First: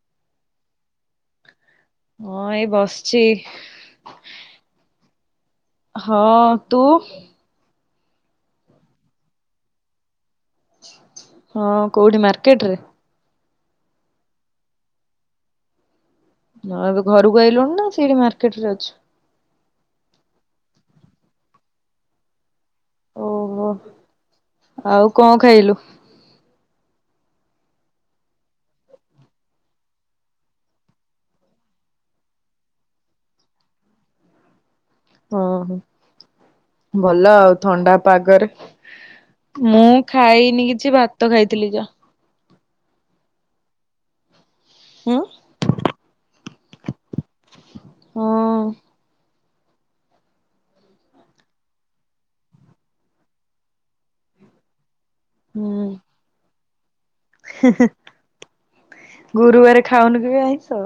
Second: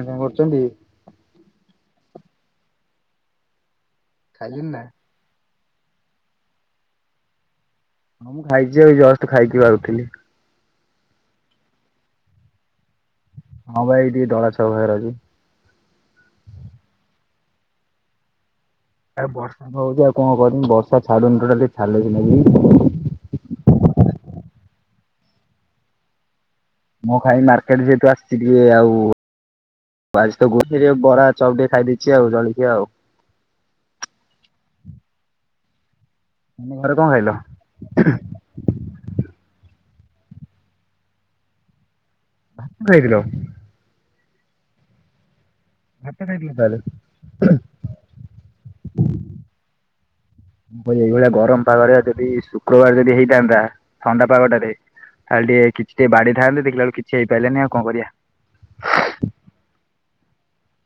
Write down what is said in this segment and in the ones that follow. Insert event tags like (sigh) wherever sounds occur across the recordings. ଆ କରୁଛନ୍ତି (unintelligible) ହଁ, ଏଇ ବସିଛି। ଖାଇଲିିନ ନା (unintelligible) ହଁ, ତୁ? ହଁ, ମୁଁ ଖାଇଛି। ଏ ଜଷ୍ଟ ଖାଇକି ବା ଉଠିଲି। ହଁ, କୋଉଠି ମାର୍କେଟ ରେ? ହଁ, ଭାଇ ଟିକେ ଡଳା ଛଅ ପାଖରେ ଅଛି। ହଁ ଏବେ ଘରକୁ ଆଇଲୁଣି ନା ସେଇଠି ମାର୍କେଟରେ ଅଛୁ? ଆ ବର୍ଷା ହଉଚି ଆଉ କଣ କରିବି ବର୍ଷା ଛାଡୁନି ଟୋଟାଲି ଛାଡିଲେ ସିନା ଯିବି। ଓହୋ ଆଉ କଣ ଖାଇଲୁ? ମୁଁ ଖାଇନି ମାର୍କେଟ୍ ଯେହେତୁ ଆସିଚି ଟିକେ ଆଉ ଆଜି ତ ଗୋଠରେ ବରା ଚପ୍ ଟିକେ ଖାଇଦେଇଚି ଆଉ ଜଳଖିଆ ଆଉ। ଓ ହୋ ତମେ ଘରେ କଣ ଖାଇଲ? ଭଲ ଆଉ ଥଣ୍ଡା ପାଗରେ ମୁଁ ଖାଇନି କିଛି ଭାତ ଖାଇଥିଲି ଯା। ଖାଇଥିଲ ହୁଁ? ଭାତ ଖାଇଥିଲୁ ହଁ ତାହାଲେ। ମୁଁ କହିଲି ଏଇଭଳିଆ ଗରମ ପାଗରେ ଯଦି ଶୁକ୍ରବାର ଯଦି ହେଇଥାନ୍ତା ଥଣ୍ଡା ପାଗଟାରେ ଖାଲି ଟିକେ ହୁଁ କିଛି ଟିକେ ବାଡେଇ ଥାନ୍ତେ ଦେଖିଲାବେଳୁ କିଛି ହେଇପାରିଲେନି ଆଉ କଣ କରିଆ। ଗୁରୁବାରେ ଖାଉନି କିବେ ଆଇଁଷ?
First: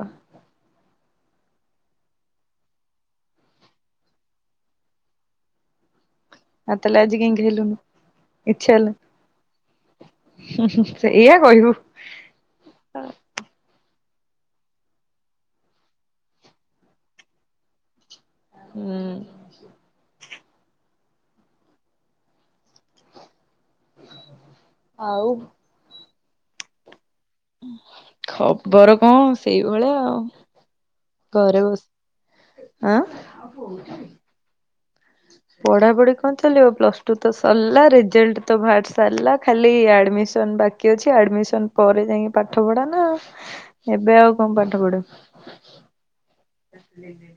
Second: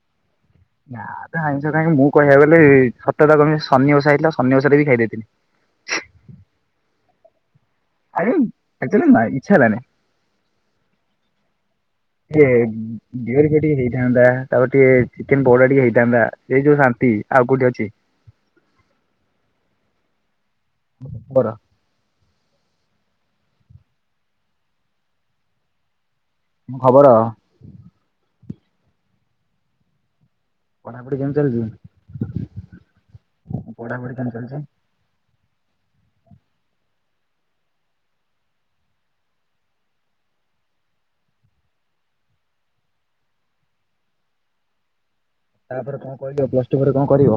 ନା ତ ଆଇଁଷ ଖାଇବି ମୁଁ କହିବାକୁ ଗଲେ ସତ କଥା କହିବି ଶନି ବସା ହେଇଥିଲା ଶନି ଓଷାରେ ବି ଖାଇ ଦେଇଥିନି। ଆ ତାହାଲେ ଆଜି କାଇଁ ଖାଇଲୁନି? ଆରେ ଇଛା ଆକ୍ଚୁଆଲି ନା ଇଚ୍ଛା ହେଲାନି ହେଲା ସେଇଆ କହିବୁ। ଇଏ ବିଅର ଫିଅର ଟିକେ ହେଇଥାନ୍ତା ତାପରେ ଟିକେ ଚିକେନ ପକୋଡା ଟିକେ ହେଇଥାନ୍ତା ସେଇ ଯୋଉ ଶାନ୍ତି ଆଉ କୋଉଠି ଅଛି। ହୁଁ। (unintelligible) ଆଉ କଣ ଖବର? ଖବର କଣ ସେଇଭଳିଆ ଆଉ। ପଢାପଢି କେମିତି ଘରେ ଚାଲିଛି ବସ ଆଁ? ଟେନସନ୍। ପଢା ପଢି କଣ ଚାଲିବ ପ୍ଲସ୍ ଟୁ ତ ସରିଲା ରେଜଲ୍ଟ ତ ବାହାରି ସାରାଲା ଖାଲି ଆଡମିସନ୍ ବାକି କି ଅଛି ଆଡମିସନ୍ ପରେ ଯାଇକି ପାଠ ପଢା ନା ଏବେ ଆଉ କଣ ପାଠ ପଢା। ତାପରେ କଣ କରିବ ପ୍ଲସ ଟୁ ପରେ କଣ କରିବ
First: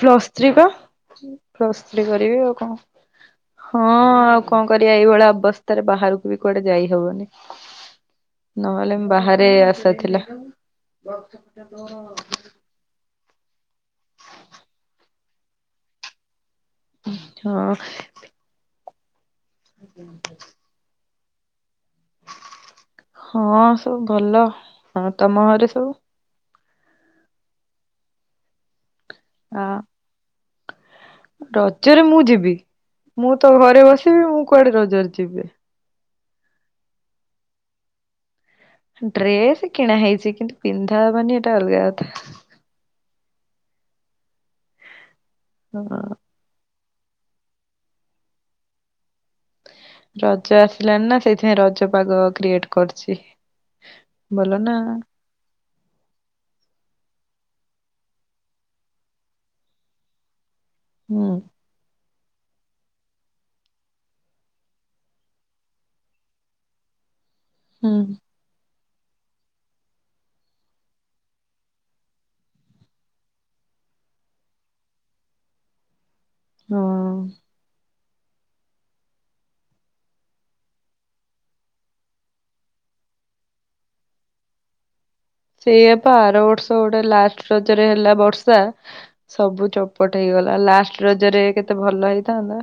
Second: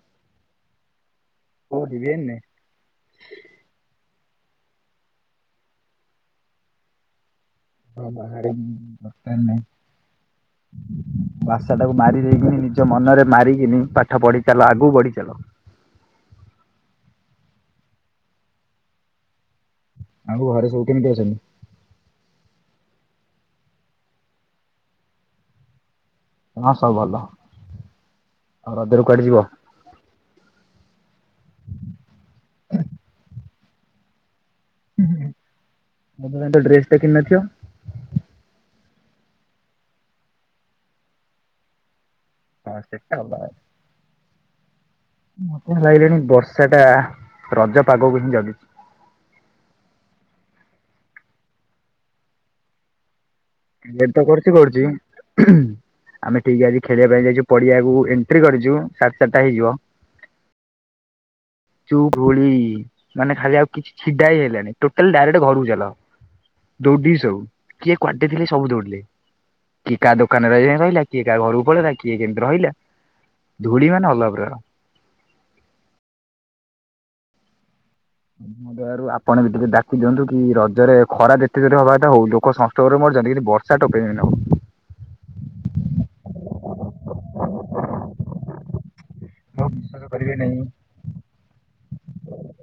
ପ୍ଲସ୍ ଥ୍ରୀ ପା ପ୍ଲସ୍ କୋଉଠି ଥ୍ରୀ ବିଏନ ରେ କରିବି ଆଉ କଣ। ହଁ ଆଉ କଣ କରିବା ଏଇଭଳିଆ ଅବସ୍ଥାରେ ବାହାରକୁ ବି କୁଆଡେ ଯାଇ ହବନି। ବାହାରେ ନହେଲେ ମ୍ ଦରକାର ବାହାରେ ନାହିଁ ଆସାଥିଲା। ଭାଷା (unintelligible) ନିଜ ମନରେ ମାରିକିନି ପାଠ ପଢି ଚାଲ ଆଗକୁ ବଢି ଚାଲ। ହଁ। ଆଉ ଘରେ ସବୁ କେମିତି ଅଛନ୍ତି? ହଁ ସବୁ ଭଲ ହଁ ତମ ଘରେ ସବୁ? ହଁ ସବୁ ଭଲ ଆଉ ରଜରେ କୁଆଡେ ଯିବ? ହଁ। ରଜରେ ମୁଁ ଯିବି ମୁଁ ତ ଘରେ ବସିବି ମୁଁ କୁଆଡେ ରଜରେ ଯିବି। ରଦ ପାଇଁ ତ ଡ୍ରେସ୍ ଟେ କିଣି ନଥିବ? ଡ୍ରେସ କିଣା ହେଇଚି କିନ୍ତୁ ପିନ୍ଧା ହବନି ହେଟା ଅଲଗା କଥା। ହଁ ସେଟା ଅଲଗା କଥା। ମତେ ହଁ ଲାଗିଲାଣି ବର୍ଷା ଟା ରଜ ପାଗକୁ ହିଁ ଜଗଚି। ରଜ ଆସିଲାଣି ନା ସେଇଥିପାଇଁ ରଜ ପାଗ କ୍ରିଏଟ କରୁଚି। କ୍ରୀଏଟ ତ କରୁଚି କରୁଚି ଆମେ ଠିକ ଆଜି ଖେଳିଆ ପାଇଁ ଯାଇଚୁ ପଡିଆକୁ ଏଣ୍ଟ୍ରି କରିଚୁ ସାଢ଼ ଚାରଟା ହେଇଯିବ ହୁଁ। ଯୋଉ ଘୁଳି ମାନେ ଖାଲି ଆଉ କିଛି ଛିଡା ହେଇ ହେଲାନି ଟୋଟାଲ ଡାଇରେକ୍ଟ ଘରକୁ ଚାଲ। ଦୌଡିକି ସବୁ ହୁଁ କିଏ କୁଆଡେ ଥିଲେ ସବୁ ଦୌଡିଲେ। କିଏ କା ଦୋକାନରେ ଇଏ ରହିଲା କିଏ କାହା ଘରକୁ ପଳେଇଲା କିଏ କେମିତି ରହିଲା। ଧୂଳି ମାନେ ଅଲଗା ପ୍ରକାର। (unintelligible) (inaudible) (unintelligible) ଆପଣ ବି ଟିକେ ଡାକି ଦିଅନ୍ତୁ କି ରଜରେ ଖରା ଯେତେ ଜୋରେ ହବା କଥା ହଉ ଲୋକ ସଂଷ୍ଟୋକ ରେ ମରୁଚନ୍ତି କିନ୍ତୁ ବର ଷା ଟୋପେ ବି ନହଉ। ସେଇଆ ପା ଆର ବର୍ଷ ଗୋଟେ ଲାଷ୍ଟ ରଜରେ ହେଲା ବର୍ଷା ସବୁ ଆଉ ବିଶ୍ୱାସ ଚୋପଟ କରିବେ ହେଇଗଲା ନାହିଁ ଲାଷ୍ଟ ରଜରେ କେତେ ଭଲ ହେଇଥାନ୍ତା।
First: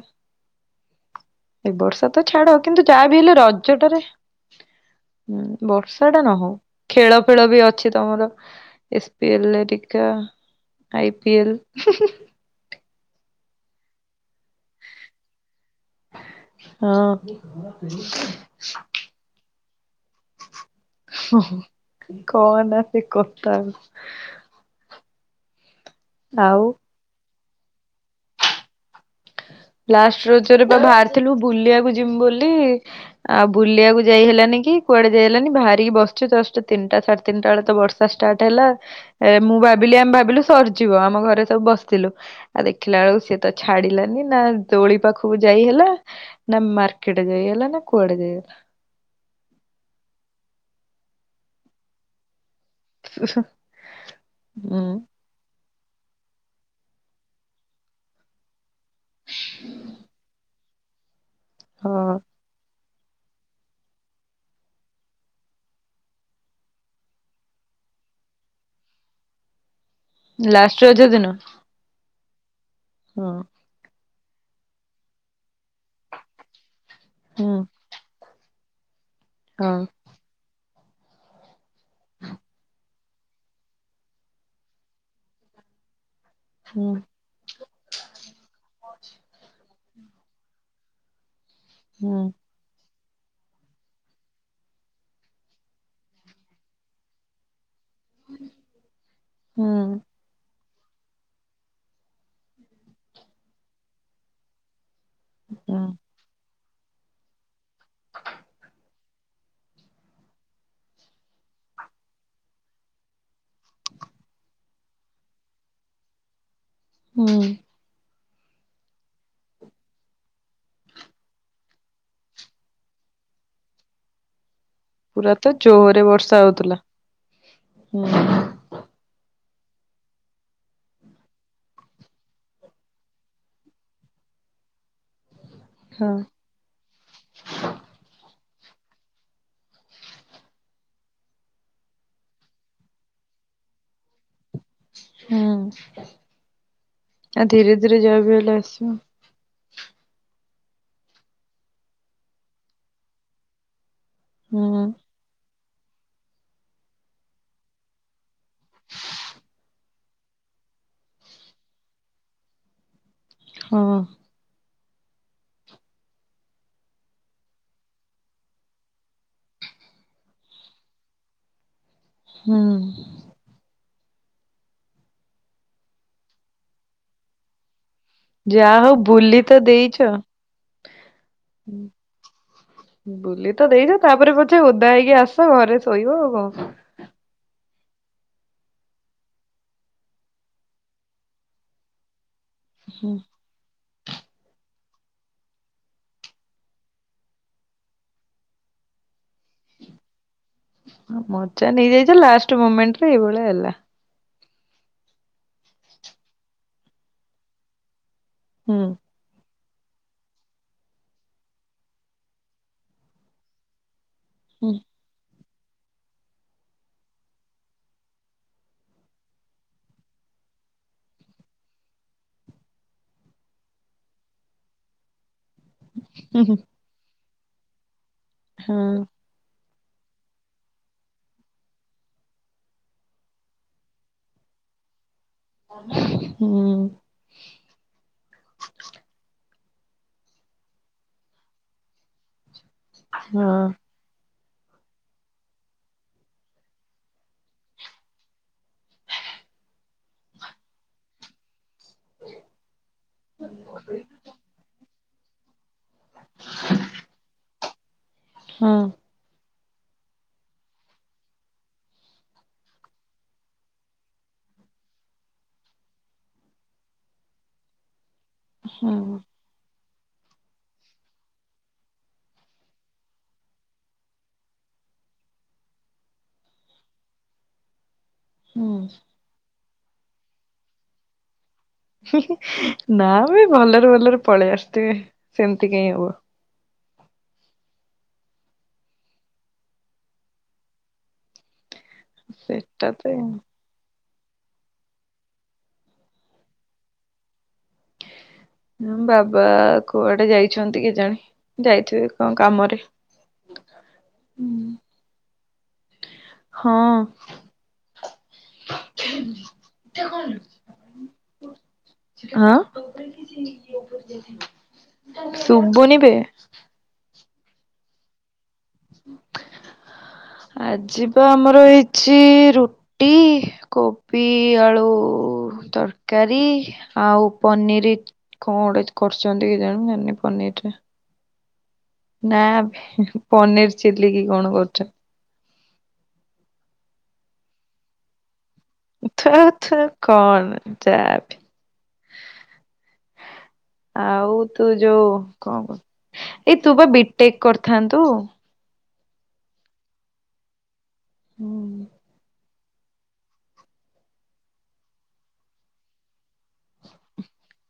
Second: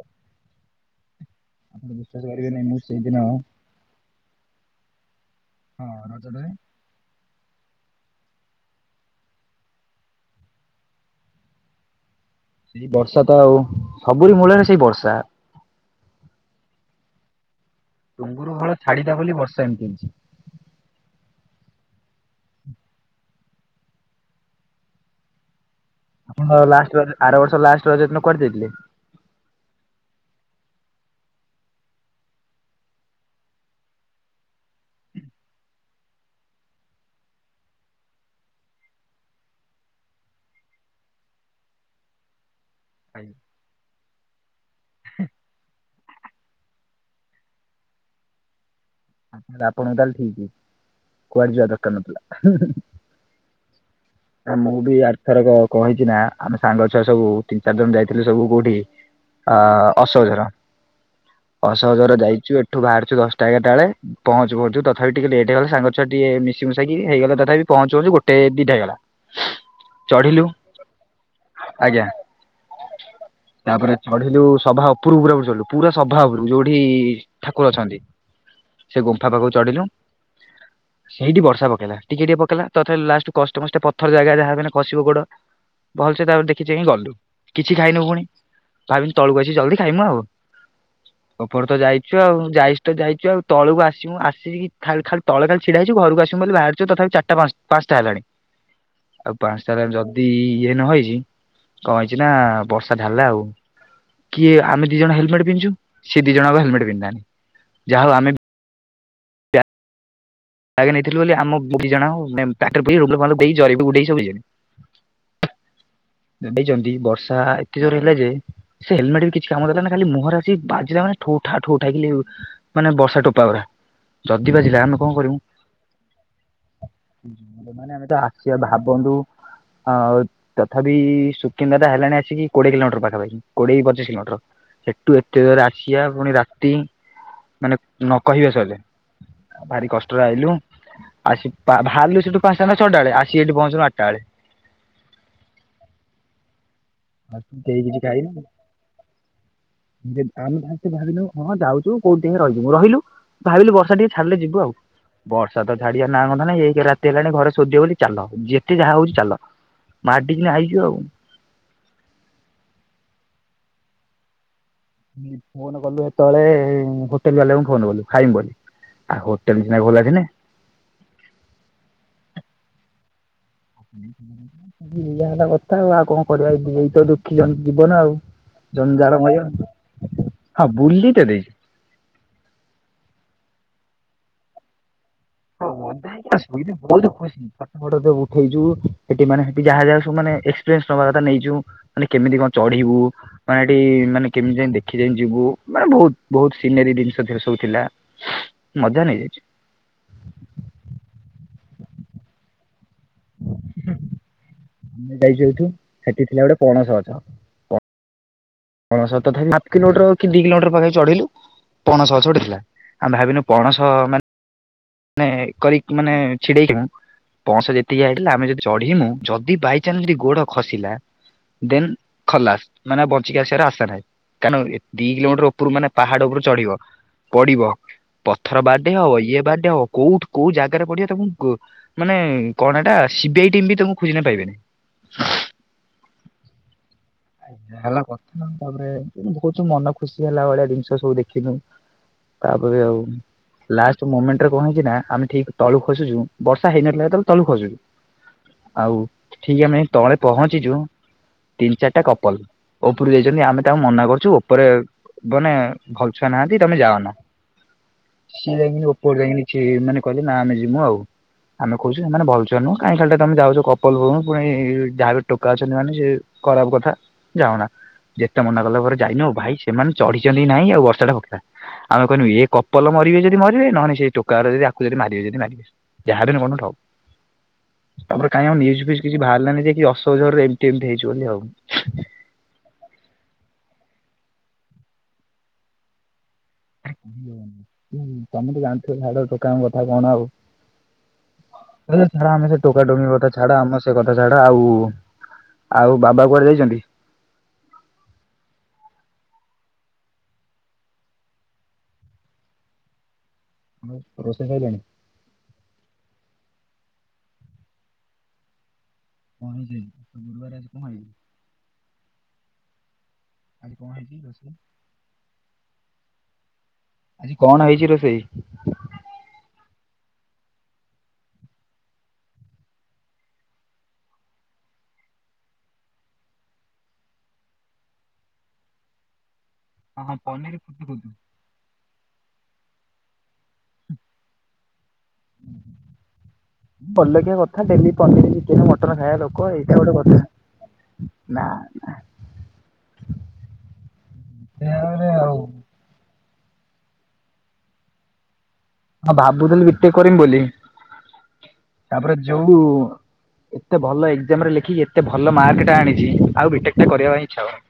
ଏ ଆପଣ ବର୍ଷା ତ ବିଶ୍ଵାସ କରିବେ ଛାଡ ନାହିଁ ମୁଁ କିନ୍ତୁ ଯାହା ସେଇଦିନ ବି ହେଲେ ରଜଟାରେ ହୁଁ ହଁ ବର୍ଷା ଟା ନ ରଜରେ ହଉ ଖେଳ ଖେଳ ବି ଅଛି ତମର ଏସ୍ପିଏଲ ଟିକା ଆଇପିଏଲ। ସେଇ ବର୍ଷା ତ ଆଉ ସବୁରି ମୂଳରେ ସେଇ ବର୍ଷା। ହଁ। ଛାଡ଼ିଦା ବୋଲି ବର୍ଷା ଏମିତି ହଉଚି। ହୁଁ, ହୁଁ କଅନା ସେ କଥା ଆଉ। ଆପଣ ଆଉ ଲାଷ୍ଟ ରଜ ଆର ବର୍ଷ ଲାଷ୍ଟ ରଜ ଦିନ କୁଆଡ଼େ ଯାଇଥିଲେ? ଲାଷ୍ଟ ରଜରେ ବା ବାହାରିଥିଲୁ ବୁଲିଆକୁ ଯିମୁ ବୋଲି ଆଉ ବୁଲିଆକୁ ଯାଇ ହେଲାନି କି କୁଆଡ଼େ ଯାଇ ହେଲାନି ବାହାରିକି ବସିଚୁ ଜଷ୍ଟ ତିନିଟା ସାଢେ ତିନିଟା ଏଳେ ତ ବର୍ଷା ଆ ଷ୍ଟାର୍ଟ ହେଲା ଏ ମୁଁ ଭାବିଲି ଆମେ ଭାବିଲୁ ସରିଯିବ ଆମ ଘରେ ସବୁ ବସିଥିଲୁ। ଆଉ ଦେଖିଲା ଆଳକୁ ସିଏ ତ ଛାଡି଼ଲାନି। ନା ଦୋଳି ପାଖକୁ ଯାଇ ହେଲା ନା ମାର୍କେଟ ଯାଇ ହେଲା ନା କୁଆଡ଼େ ଯାଇ ହେଲା। ଆପଣଙ୍କୁ ତାହଲେ ଠିକି କୁଆଡ଼େ ଯିବା ଦରକାର ନଥିଲା। ଆମ କୁ ହୁଁ ବି ଆର ଥର କ ହେଇଚି ନା ଆମେ ସାଙ୍ଗ ଛୁଆ ସବୁ ତିନି ଚାରି ଜଣ ଯାଇଥିଲୁ ସବୁ କୋଉଠି ଅ ଅସୋହଝର, ଅସୋହଝର ହଁ। ଯାଇଚୁ ଏ ତୁ ବାହାରିଚୁ ଦଶଟା ଏଗାରଟା ବେଳେ ପହଞ୍ଚୁ ପହଞ୍ଚୁ ତଥାପି ଟିକେ ଲେଟ ହେଇଗଲା ସାଙ୍ଗଛୁଆ ଟିକେ ମିଶି ମୁସାକି ହେଇଗଲା ତଥାପି ପହଞ୍ଚୁ ପହଞ୍ଚୁ ଗୋଟେ ଦିଟା ହେଇଗଲା। (inaudible) ଚଢିଲୁ ଲାଷ୍ଟ ରଜ ଦିନ। ଆଜ୍ଞା। ହଁ। ତାପରେ ଚଢିଲୁ ସଭା ଉପରୁ କୁ ପୁରା ପୁରି ଚଢିଲୁ ପୁରା ସଭା ଉପରୁ ଯୋଉଠି ହୁଁ ଠାକୁର ଅଛନ୍ତି। ସେ ଗୁମ୍ଫା ପାଖକୁ ହଁ ଚଢିଲୁ। ସେଇଠି ବର୍ଷା ପକେଇଲା ଟିକେ ଟିକେ ପକେଇଲା ତଥାପି ଲାଷ୍ଟ କଷ୍ଟମଷ୍ଟେ ପଥର ଜାଗା ଯାହା ବି ମାନେ ଖସିବ ଗୋଡ। ଭଲସେ ତା କିଛି ଯେଇଁ ହୁଁ ଗଲୁ କିଛି ଖାଇନୁ ପୁଣି ଭାବିଲି ତଳୁକୁ ଆସି ଜଲଦି ଖାଇମୁଁ ଆଉ। ଉପର ତ ଯାଇଚୁ ହୁଁ। ଆଉ ଯାଇଚୁ ତ ଯାଇଚୁ ଆଉ। ତଳକୁ ଆସିମୁ ଆସି ଖା ଖାଲି ତଳେ ଖାଲି ଛିଡା ହେଇଚୁ ଘରକୁ ଆସିମୁ ବୋଲି ବାହାରିଚୁ ତଥାପି ଚିରିଟା ପାଞ୍ଚ ପାଞ୍ଚଟା ହେଲାଣି ଆଉ ପାଞ୍ଚଟା ହେଲା ହୁଁ ଯ ଦି ଇଏ ନହେଇଚି କଣ ହେଇଚି ନା ବର୍ଷା ଢଳିଲା ଆଉ। କିଏ ଆମେ ଦି ଜଣ ହେଲେମେଟେ ପିନ୍ଧଛୁ ହୁଁ ସେ ଦି ଜଣଙ୍କ ହେଲେମେଟେ ପିନ୍ଧିନାହାନ୍ତି ଯାହାହଉ ଆମେ। ନେଇଥିଲୁ ବୋଲି ଆମ ଦୁି ଜଣ ଜିବେଇବ (unintelligible) ଦେଇଛନ୍ତି ହୁଁ ବର୍ଷା ଏତେ ଜୋରେ ହେଲା ଯେ ସେ ହେଲମେଟ ବି କିଛି କାମ ଦେଲାନି ଖାଲି ମୁହଁରେ ଆସି ବାଜିଲା ମାନେ ଠୋ ଠା ଖାଲି ମାନେ ବର୍ଷା ଟୋପାଉରା। ଆମେ ଯଦି ବାଜିଲା କଣ ପୁରା କରିବୁ ତ ଜୋରରେ ବର୍ଷା ହଉଥିଲା। ମାନେ ହୁଁ ଆମେ ତ ଆସିବା ଭାବନ୍ତୁ ହଁ ଆଉ ତଥାପି ସୁକିନ୍ଦାଟା ହେଲାଣି ଆସିକି କୋଡିଏ କିଲୋମିଟର ପାଖାପାଖି। କୋଡିଏ କି ପଚିଶ କିଲୋମିଟର। ସେଠୁ ଏତେ ଜୋରେ ଆସି ଅଖିଆ ହଁ ପୁଣି ରାତି ମାନେ ନ କହିବା ସହିଲେ ଭାରି କଷ୍ଟ। ଆଇଲୁଆସି ବାହାରିଲୁ ସେଠୁ ପାଞ୍ଚଟା ଛଟା ବେଳେ ଆସିିକି ଏଠି ପହଞ୍ଚିଲୁ ଆଟାବେଳେ। ହୁଁ ଧୀରେ କେହି ଧୀରେ କିଛି ଯାହା ଖାଇନୁ ବି ହେଲେ ଆସିବ। ଆମେ ତା ଭାବିନୁ ହଁ ଯାଉଛୁକୋଉଠି ରହିଯିବୁ ରହିଲୁ ଭାବିଲୁ ବର୍ଷା ଟିକେ ଛାଡିଲେ ଯିବୁ ଆଉ। ହୁଁ ବର୍ଷା ତଛାଡିବା ନାଁ ଗନ୍ଧ ନାଇଁ ଏକେରେ ରାତି ହେଲାଣି ଘରେ ସୋଧିବ ବୋଲି ଚାଲ ଯେତେ ଯାହା ହଉଛି ଚାଲ। ମାଡ଼ି କିନା ଆଇଚୁ ଆଉ। ହଁ। ଫୋନ କଲୁ ଏତେବେଳେ ହୋଟେଲ ବାଲାଙ୍କୁ ଫୋନ କଲୁ ଖାଇମୁ ବୋଲି। ଆଉ ହୋଟେଲ ସିନା ଖୋଲା ଥିଲେ। ହୁଁ। ଏଇଆ ହେଲା କଥା ଆଉ ଆଉ କଣ କରିବା ଏଇତ ଦୁଃଖୀ ଜୀବନ ଆଉ। ଯାହା ହଉ ଜଞ୍ଜାଳମୟ ବୁଲି ତ ଦେଇଛ। ହଁ ବୁଲି ତ ଦେଇଛି। ବୁଲି ତ ଦେଇଛ ତାପରେ ପଛେ ଓଦା ହେଇକି ଆସ ହଁ ଘରେ ଶୋଇବ ଆଉ କଣ। ବଧାୁ ବହୁତ ଖୁସି (unintelligible) ପାଠ ପଢା ଜୋ ଉଠେଇଜୁ ସେଠି ମାନେ ସେଠି ଯାହା ଯାହା ସବୁ ମାନେ ଏକ୍ସପେରିଏନ୍ସ ନେବା କଥା ନେଇଚୁ। ମାନେ କେମିତି କଣ ଚଢିବୁ? ହୁଁ। ମାନେ ଏଠି ମାନେ କେମିତି ଯାଇ ଦେଖି ଚାହିଁ ଯିବୁ ମାନେ ବହୁତ ବହୁତ ସିନେରୀ ଜିନିଷ ସେଥିରେ ସବୁ ଥିଲା। ମଜା ନେଇଯାଇଛି। ମଜା ନେଇଯାଇଛ ଲାଷ୍ଟ ମୋମେଣ୍ଟ ରେ ଏଇଭଳିଆ ହେଲା। ଆମେ ଯାଇ ଯାଉଛୁ ଏଠୁ ସେଠି ଥିଲା ଗୋଟେ ପଣସଗଛ। ହୁଁ ତଥାପି ହାପ କିଲୋଟର କି ଦି କିଲୋ ମିଟର ପାଖା ପାଖି ଚଢ଼ିଲୁ। ପଣସ ଗଛଗୋଟେ ଥିଲା। ଆମେ ଭାବିନୁ ପଣସମା ହୁଁ। ମାନେ କରିକି ମାନେ ଛିଡ଼େଇକି ଆଣୁ। ପଣସ ଯେତିକି ଆଇଥିଲା ଆମେ ଯଦି ଚଢିମୁ ଯଦି ବାଇଚାନ୍ସ ଗୋଡ ଖସିଲା। ଦେନ ଖଲାସ ମାନେ ବଞ୍ଚିକି ଆସିବାର ଆଶା ନାହିଁ କାରଣ କିଲୋମିଟର। ଉପରୁ ମାନେ ପାହାଡ ଉପରୁ ହୁଁ ହୁଁ ଚଢିବ। ପଡିବ ପଥର ହଁ ବାଟେ ହବ ଇଏ। କୋଉ ଠୁ କୋଉ ଜାଗାରେ ପଡିବ ତାକୁ ମାନେ କଣ ହେଟା ସିବିଆଇ ଟିମ ବି ତମକୁ ଖୋଜିଲେ ପାଇବେନି। ହୁଁ ଆଜ୍ଞା। (unintelligible) ହେଲା କଥା ନା ତାପରେ ବହୁତ ମନ ଖୁସି ହେଲା ଭଳିଆ ଜିନିଷ ସବୁ ଦେଖଲୁ। ତାପରେ ଆଉ ହୁଁ ଲାଷ୍ଟ ମୋମେଣ୍ଟ ରେ କଣ ହେଇଛି ନା ଆମେ ଠିକ ତଳୁ ଖସୁଛୁ ବର୍ଷା ହେଇନଥିଲା ସେତେବେଳେ ତଳୁ ଖସୁଛୁ। ଆଉ ଠିକ ଆମେ ତଳେ ପହଞ୍ଚିଛୁ। ତିନି ଚାରିଟା କପଲ ଉପରୁ ଯାଇଛନ୍ତି ଆମେ ତାଙ୍କୁ ମନା କରୁଛୁ ଉପରେ ମାନେ ଭଲଛଆ ନାହାନ୍ତି ତମେ ଯାଅ ନା। ହଁ ହଁ ଓଲେଇନି ଛେ ମାନେ କହିଲେ ନା ଆମେ ଜମୁ ଆଉ। ଆମେ କହୁଛେ ସେମାନେ ଭଲଛୁଆ ନୁହେଁ କାହିଁ ଖାଲିଟା ତମେ ଯାଉଛ କପଲ ପୁଣି ଯାହାବି ଟୋକ ଅଛନ୍ତି ମାନେ ସେ ଖରାପ କଥା ଯାଅନା। ଯେତେ ମନା କଲା ପରେ ହଁ। ଯାଇନ ଭାଇ ସେମାନେ ଚଢିଛନ୍ତି ନାଇଁ ଆଉ ବର୍ଷା ଟା ହୋଉଥିଲା। ଆମେ କହିନୁ ଏ କପଲ ମରିବେ ଯଦି ମରିବେ ନହନେ ସେ ସେ ଟୋକା ଓରା ଯଦି ଆଙ୍କୁ ଯଦି ମାରିବେ ଯଦି ମାରିବେ। ଯାହା ବି କଣ ଗୋଟେ ହ ତା ପରେ କାଇଁ ଆଉ ହୁଁ। ନ୍ୟିୟୁଜ୍ ଫ୍ୟିୟୁଜ୍ କିଛି ବାହାରି ଲାନି ଯେ କି ଅସକଝର ରେ ଏମିତି ଏମିତି ହେଇଛି ବୋଲି ଆଉ। ହୁଁ ହୁଁ ନା ବେ ଭଲରେ ଭଲରେ ପଳେଇ ଆସିଥିବେ ସେମିତି କହିଁ ହବ। ତମେ ତ ଜାଣିଥିଲ ଝାଡୁଆ ଟୋକାଙ୍କ କଥା କଣ ଆଉ। ହେ ଛାଡ ଆମେ ସେ ଟୋକା ସେଟା ତ ଟୋକିଙ୍କ କଥା ଛାଡ ଆମର ସେ ସେ କଥା ଛାଡ। ଆଉ ଆଉ ବାବା କୁଆଡେ ଯାଇଛନ୍ତି? ହୁଁ ବାବା କୁଆଡେ ଯାଇଛନ୍ତି କେଜାଣ ଯାଇଥିବେ କଣ କାମରେ। ଆଉ ରୋଷେଇ ସଇଲାଣି? ହଁ ପହଞ୍ଚି ଛିବି ତୁ ଗୁରୁବାର ଆଜି କଁ ପାଇଁ ଆଇଲୁ? ଆଁ ଆଜି କଣ ହେଇଛି ରୋଷେଇ? ଶୁବୁନିବେ। ଆଜି କଣ ହେଇଛି ରୋଷେଇ? (inaudible) ଆଜି ବା ଆମର ହେଇଛି ରୁ ଟି କୋବି ଆଳୁ ତରକାରୀ ଆଉ ପନିରି କଣ ଗୋଟେ କରୁଛନ୍ତି କେ ଜାଣି ମୁଁ ହଁ ହଁ ଜାଣିନି ପନିର ପନିରରେ। ଫୁଟି କହୁଛୁ। ନା ପନିର ଚିଲ୍ଲି କି କଣ କରୁଛନ୍ତି। ବଡ ଲୋକିଆ କଥା daily paneer chicken mutton ଖାଇବା ଥୁ ଲୋକ ଥୁ ଏଇଟା ଗୋଟେ କଥା। କଣ ଯାହା ବି ନା ନା ଆଉ ତୁ ଯୋଉ ଆଉ କଣ କ ଏଇ ତୁ ବା ବିଟେକ୍ କରିଥାନ୍ତୁ? ହଁ ଭାବୁଥିଲ ବିଟେକ୍ କରିମି ବୋଲି ତାପରେ ଯୋଉ ଏତେ ଭଲ ଏକ୍ଜାମ ରେ ଲେଖିକି ଏତେ ଭଲ ମାର୍କଟା ଆଣିଛି ଆଉ ବିଟେକ ଟା କରିବା ପାଇଁ ଇଚ୍ଛା ହଉନି।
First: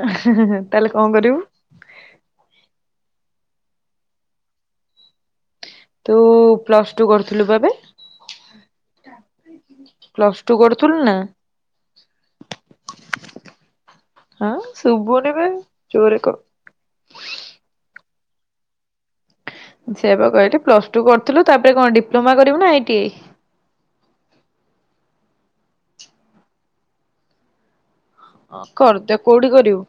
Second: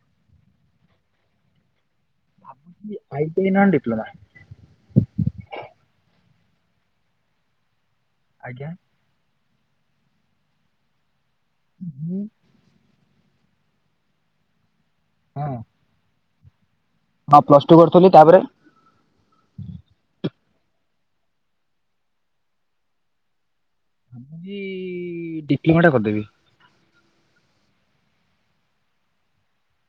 ତାହେଲେ କଣ କରିବୁ? ଆଇ ଟି ଆଇ ନହନେ ଡିପ୍ଲୋମା। ତୁ ପ୍ଲସ ଟୁ କରୁଥୁଲୁ ବା ବେ। ଆଜ୍ଞା ପ୍ଲସ ଟୁ କରୁଥୁଲୁ ନା? ହୁଁ? ହଁ ସୁବୁନି ବେ ହଁ। ଜୋରେ କହ। ହଁ ପ୍ଲସ ଟୁ କରୁଥିଲି ତାପରେ? ସେ ବା କହିଲି ପ୍ଲସ ଟୁ କରୁଥୁଲୁ ତାପରେ କଣ ଡିପ୍ଲୋମା କରିବୁ ନା ଆଇଟି ଆଇ? ଚି ଡିଟିମାଟା କରିଦେବି। ହଁ କରିଦେ। କୋଉଠି କରିବୁ?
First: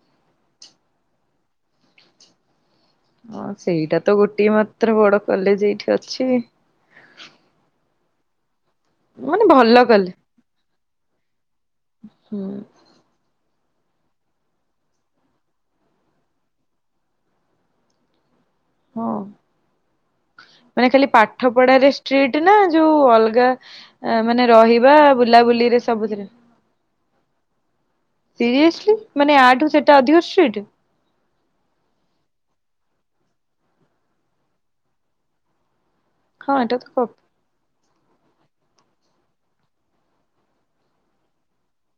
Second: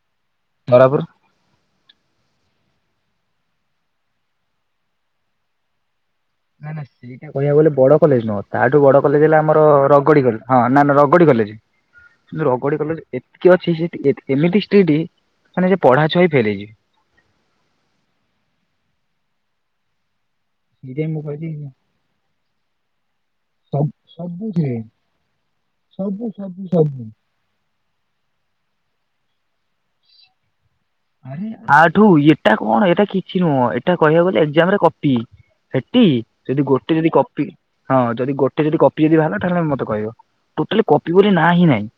ତରାପୁର ହଁ ସେଇଟା ତ ଗୋଟଏ ମାତ୍ର ବଡ କଲେଜ୍ ଏଇଠି ଅଛି। ନାଇଁ ନାଇଁ ସେଇଟା କହିବାକୁ ଗଲେ ବଡ କଲେଜ୍ ନୁହଁ। ତା ଠୁ ବଡ କଲେଜ୍ ହେଲା ମାନେ ଆମର ଭଲ କଲେ ରଗଡି କଲେଜ। ହଁ ନା ନା ରଗଡି କଲେଜ୍ କିନ୍ତୁ ହୁଁ ରଗଡି କଲେଜ୍ ଏତିକି ଅଛି ସେ ଏମିତି ସ୍ତ୍ରୀଟି ମାନେ ସେ ପଢା ଛୁଆ ବା ଫେଲ୍ ହେଇଯିବେ। ହଁ ମାନେ ଖାଲି ସେଇଥିପାଇଁ ମୁଁ କହିଲି ପାଠ ପଢାରେ ଷ୍ଟ୍ରିଟ୍ ନା ଯୋଉ ଅଲଗା ସବୁ ଆ ମାନେ ରହିବା ବୁଲାବୁଲିରେ ସବୁଥିରେ। ସବଜି ସବଜି (inaudible) ସିରିଏସ୍ ଲି ମାନେ ଆଠୁ ସେଟା ଅଧିକ ଷ୍ଟ୍ରିଟ୍? ଆଠୁ ଏଟା କଣ ଏଟା କିଛି ନୁହଁ ଏଟା କହିବାକୁ ଗଲେ ଏକଜାମ୍ ରେ କପି। ସେଟି ହଁ ସେଟି ଏଟା ତ ଗୋଟେ କ ହୁଁ ଯଦି କପି ହଁ ଯଦି ଗୋଟେ ଯଦି କପି ଯଦି ବାହାରିଲା ତାହଲେେ ମତେ କହିବ ଟୋଟାଲି କପି ବୋଲି ନାଁ ହିଁ ନାଇଁ।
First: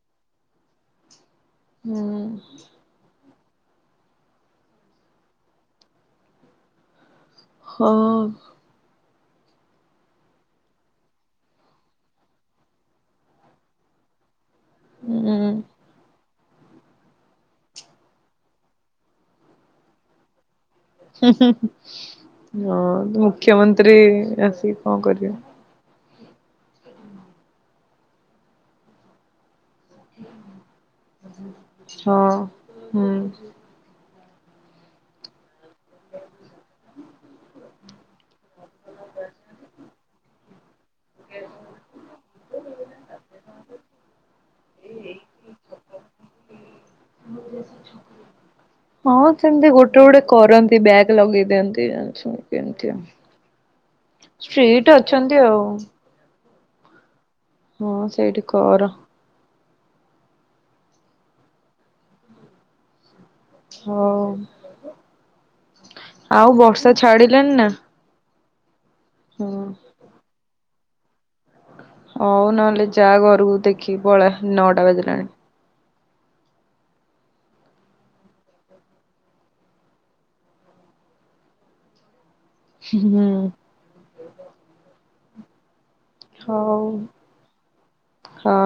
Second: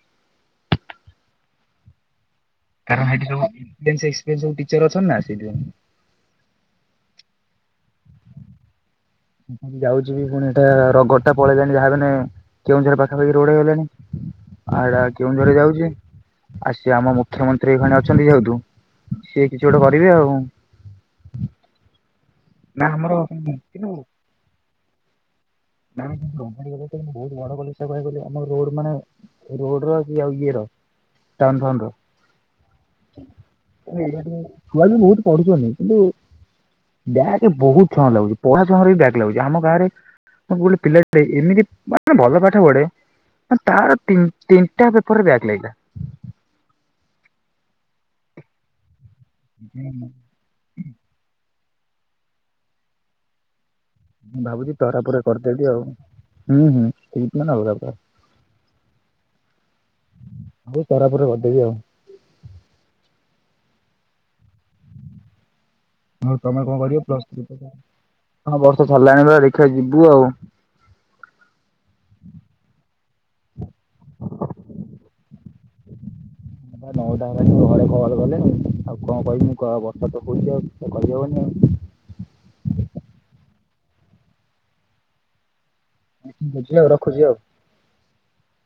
ହୁଁ। କାରଣ ଏଠି ସବୁ (inaudible) ଟିଚ୍ ର ଅଛ୍ ନା ସେଇଥିପାଇଁ। ହ। ଯାଉଚି ବି ପୁଣି ଏଟା ରଗ୍ ଟା ପଳେଇ ଲାଣି ଭାବେନା। କେଉଁଝର ପାଖାପାଖି ରୋଡ୍ ହେଇଗଲାଣି ଆଡା ହୁଁ କେଉଁଝର ରେ ଯାଉଚି। ଆ ସିଏ ଆମ ମୁଖ୍ୟମନ୍ତ୍ରୀ ଏଇଖଣି ଅଛନ୍ତି ଯେହେତୁ ସିଏ କିଛି ଗୋଟେ କରିବେ ଆଉ। ନା ହଁ ଆମର କିନ୍ତୁ ମୁଖ୍ୟମନ୍ତ୍ରୀ ଆସି କଁ କରିବେ। ବହୁତ ବଡ ପା କହିଗଲେ (inaudible) ଆମ ରୋଡ୍ ମାନେ ରୋଡ୍ ର ସିଏ ଆଉ ଇଏର ଟନ୍ ଫନ୍ ର। ହଁ ହୁଁ। ଛୁଆ ବି ବହୁତ ପଢୁଚନ୍ତି କିନ୍ତୁ ବ୍ୟାକ୍ ବହୁତ ଛୁଆଙ୍କର ଲାଗୁଚି। ପଢା ସମୟରେ ବି ବ୍ୟାକ୍ ଲାଗୁଚି ଆମ ଗାଁରେ ଗୋଟେ ପିଲାଟେ ଏମିତି ମାନେ ଭଲ ପାଠ ପଢେ ତାର ତିନି ତିନିଟା ପେପର ବ୍ୟାକ୍ ଲାଗିଲା। ହ (unintelligible) ହଁ ସେମିତି ଗୋଟେ ଗୋଟେ କରନ୍ତି ବ୍ୟାକ୍ ଲଗେଇ ଦିଅନ୍ତି ଏମ୍ ତି ସେମିତି ଏମତି ଆ। ଭାବୁଚି ତରା ପୁର କରିଦେବି ଆଉ। ହୁଁ ହୁଁ (inaudible) ସେ କିତମା ନ ହଲଗ ପ ହଁ ସେଇଠି କର ହଉ ତରାପୁରୁ ରେ କରିଦେବି ଆଉ। ହଉ ଆଉ ତମେ କଣ ବର୍ଷା କରିବ ପ୍ଲସ ଥ୍ରୀ ଛାଡିଲଣିି ନା? ହଁ ବର୍ଷା ଛାଡିଲାଣି ବା ହଁ। ଦେଖିଆ ଯିବୁ ଆଉ। ହଉ ନହେଲେ ଯା ଘରକୁ ଦେଖିକି ପଳା ନଅଟା ବାଜିଲାଣି। ନଅଟା ହେଲାଣି ଘରେ କବାଟ ଦେଲେଣି ଆଉ କଁ କହିବି ମୁଁ କହ ବର୍ଷା ତ ହଉଚି ଆଉ କିଛି ତ କହିହବନି ଆଉ। ହୁଁ। ହଉ ଝିଅ ରଖୁଚି ଆଉ। ହଁ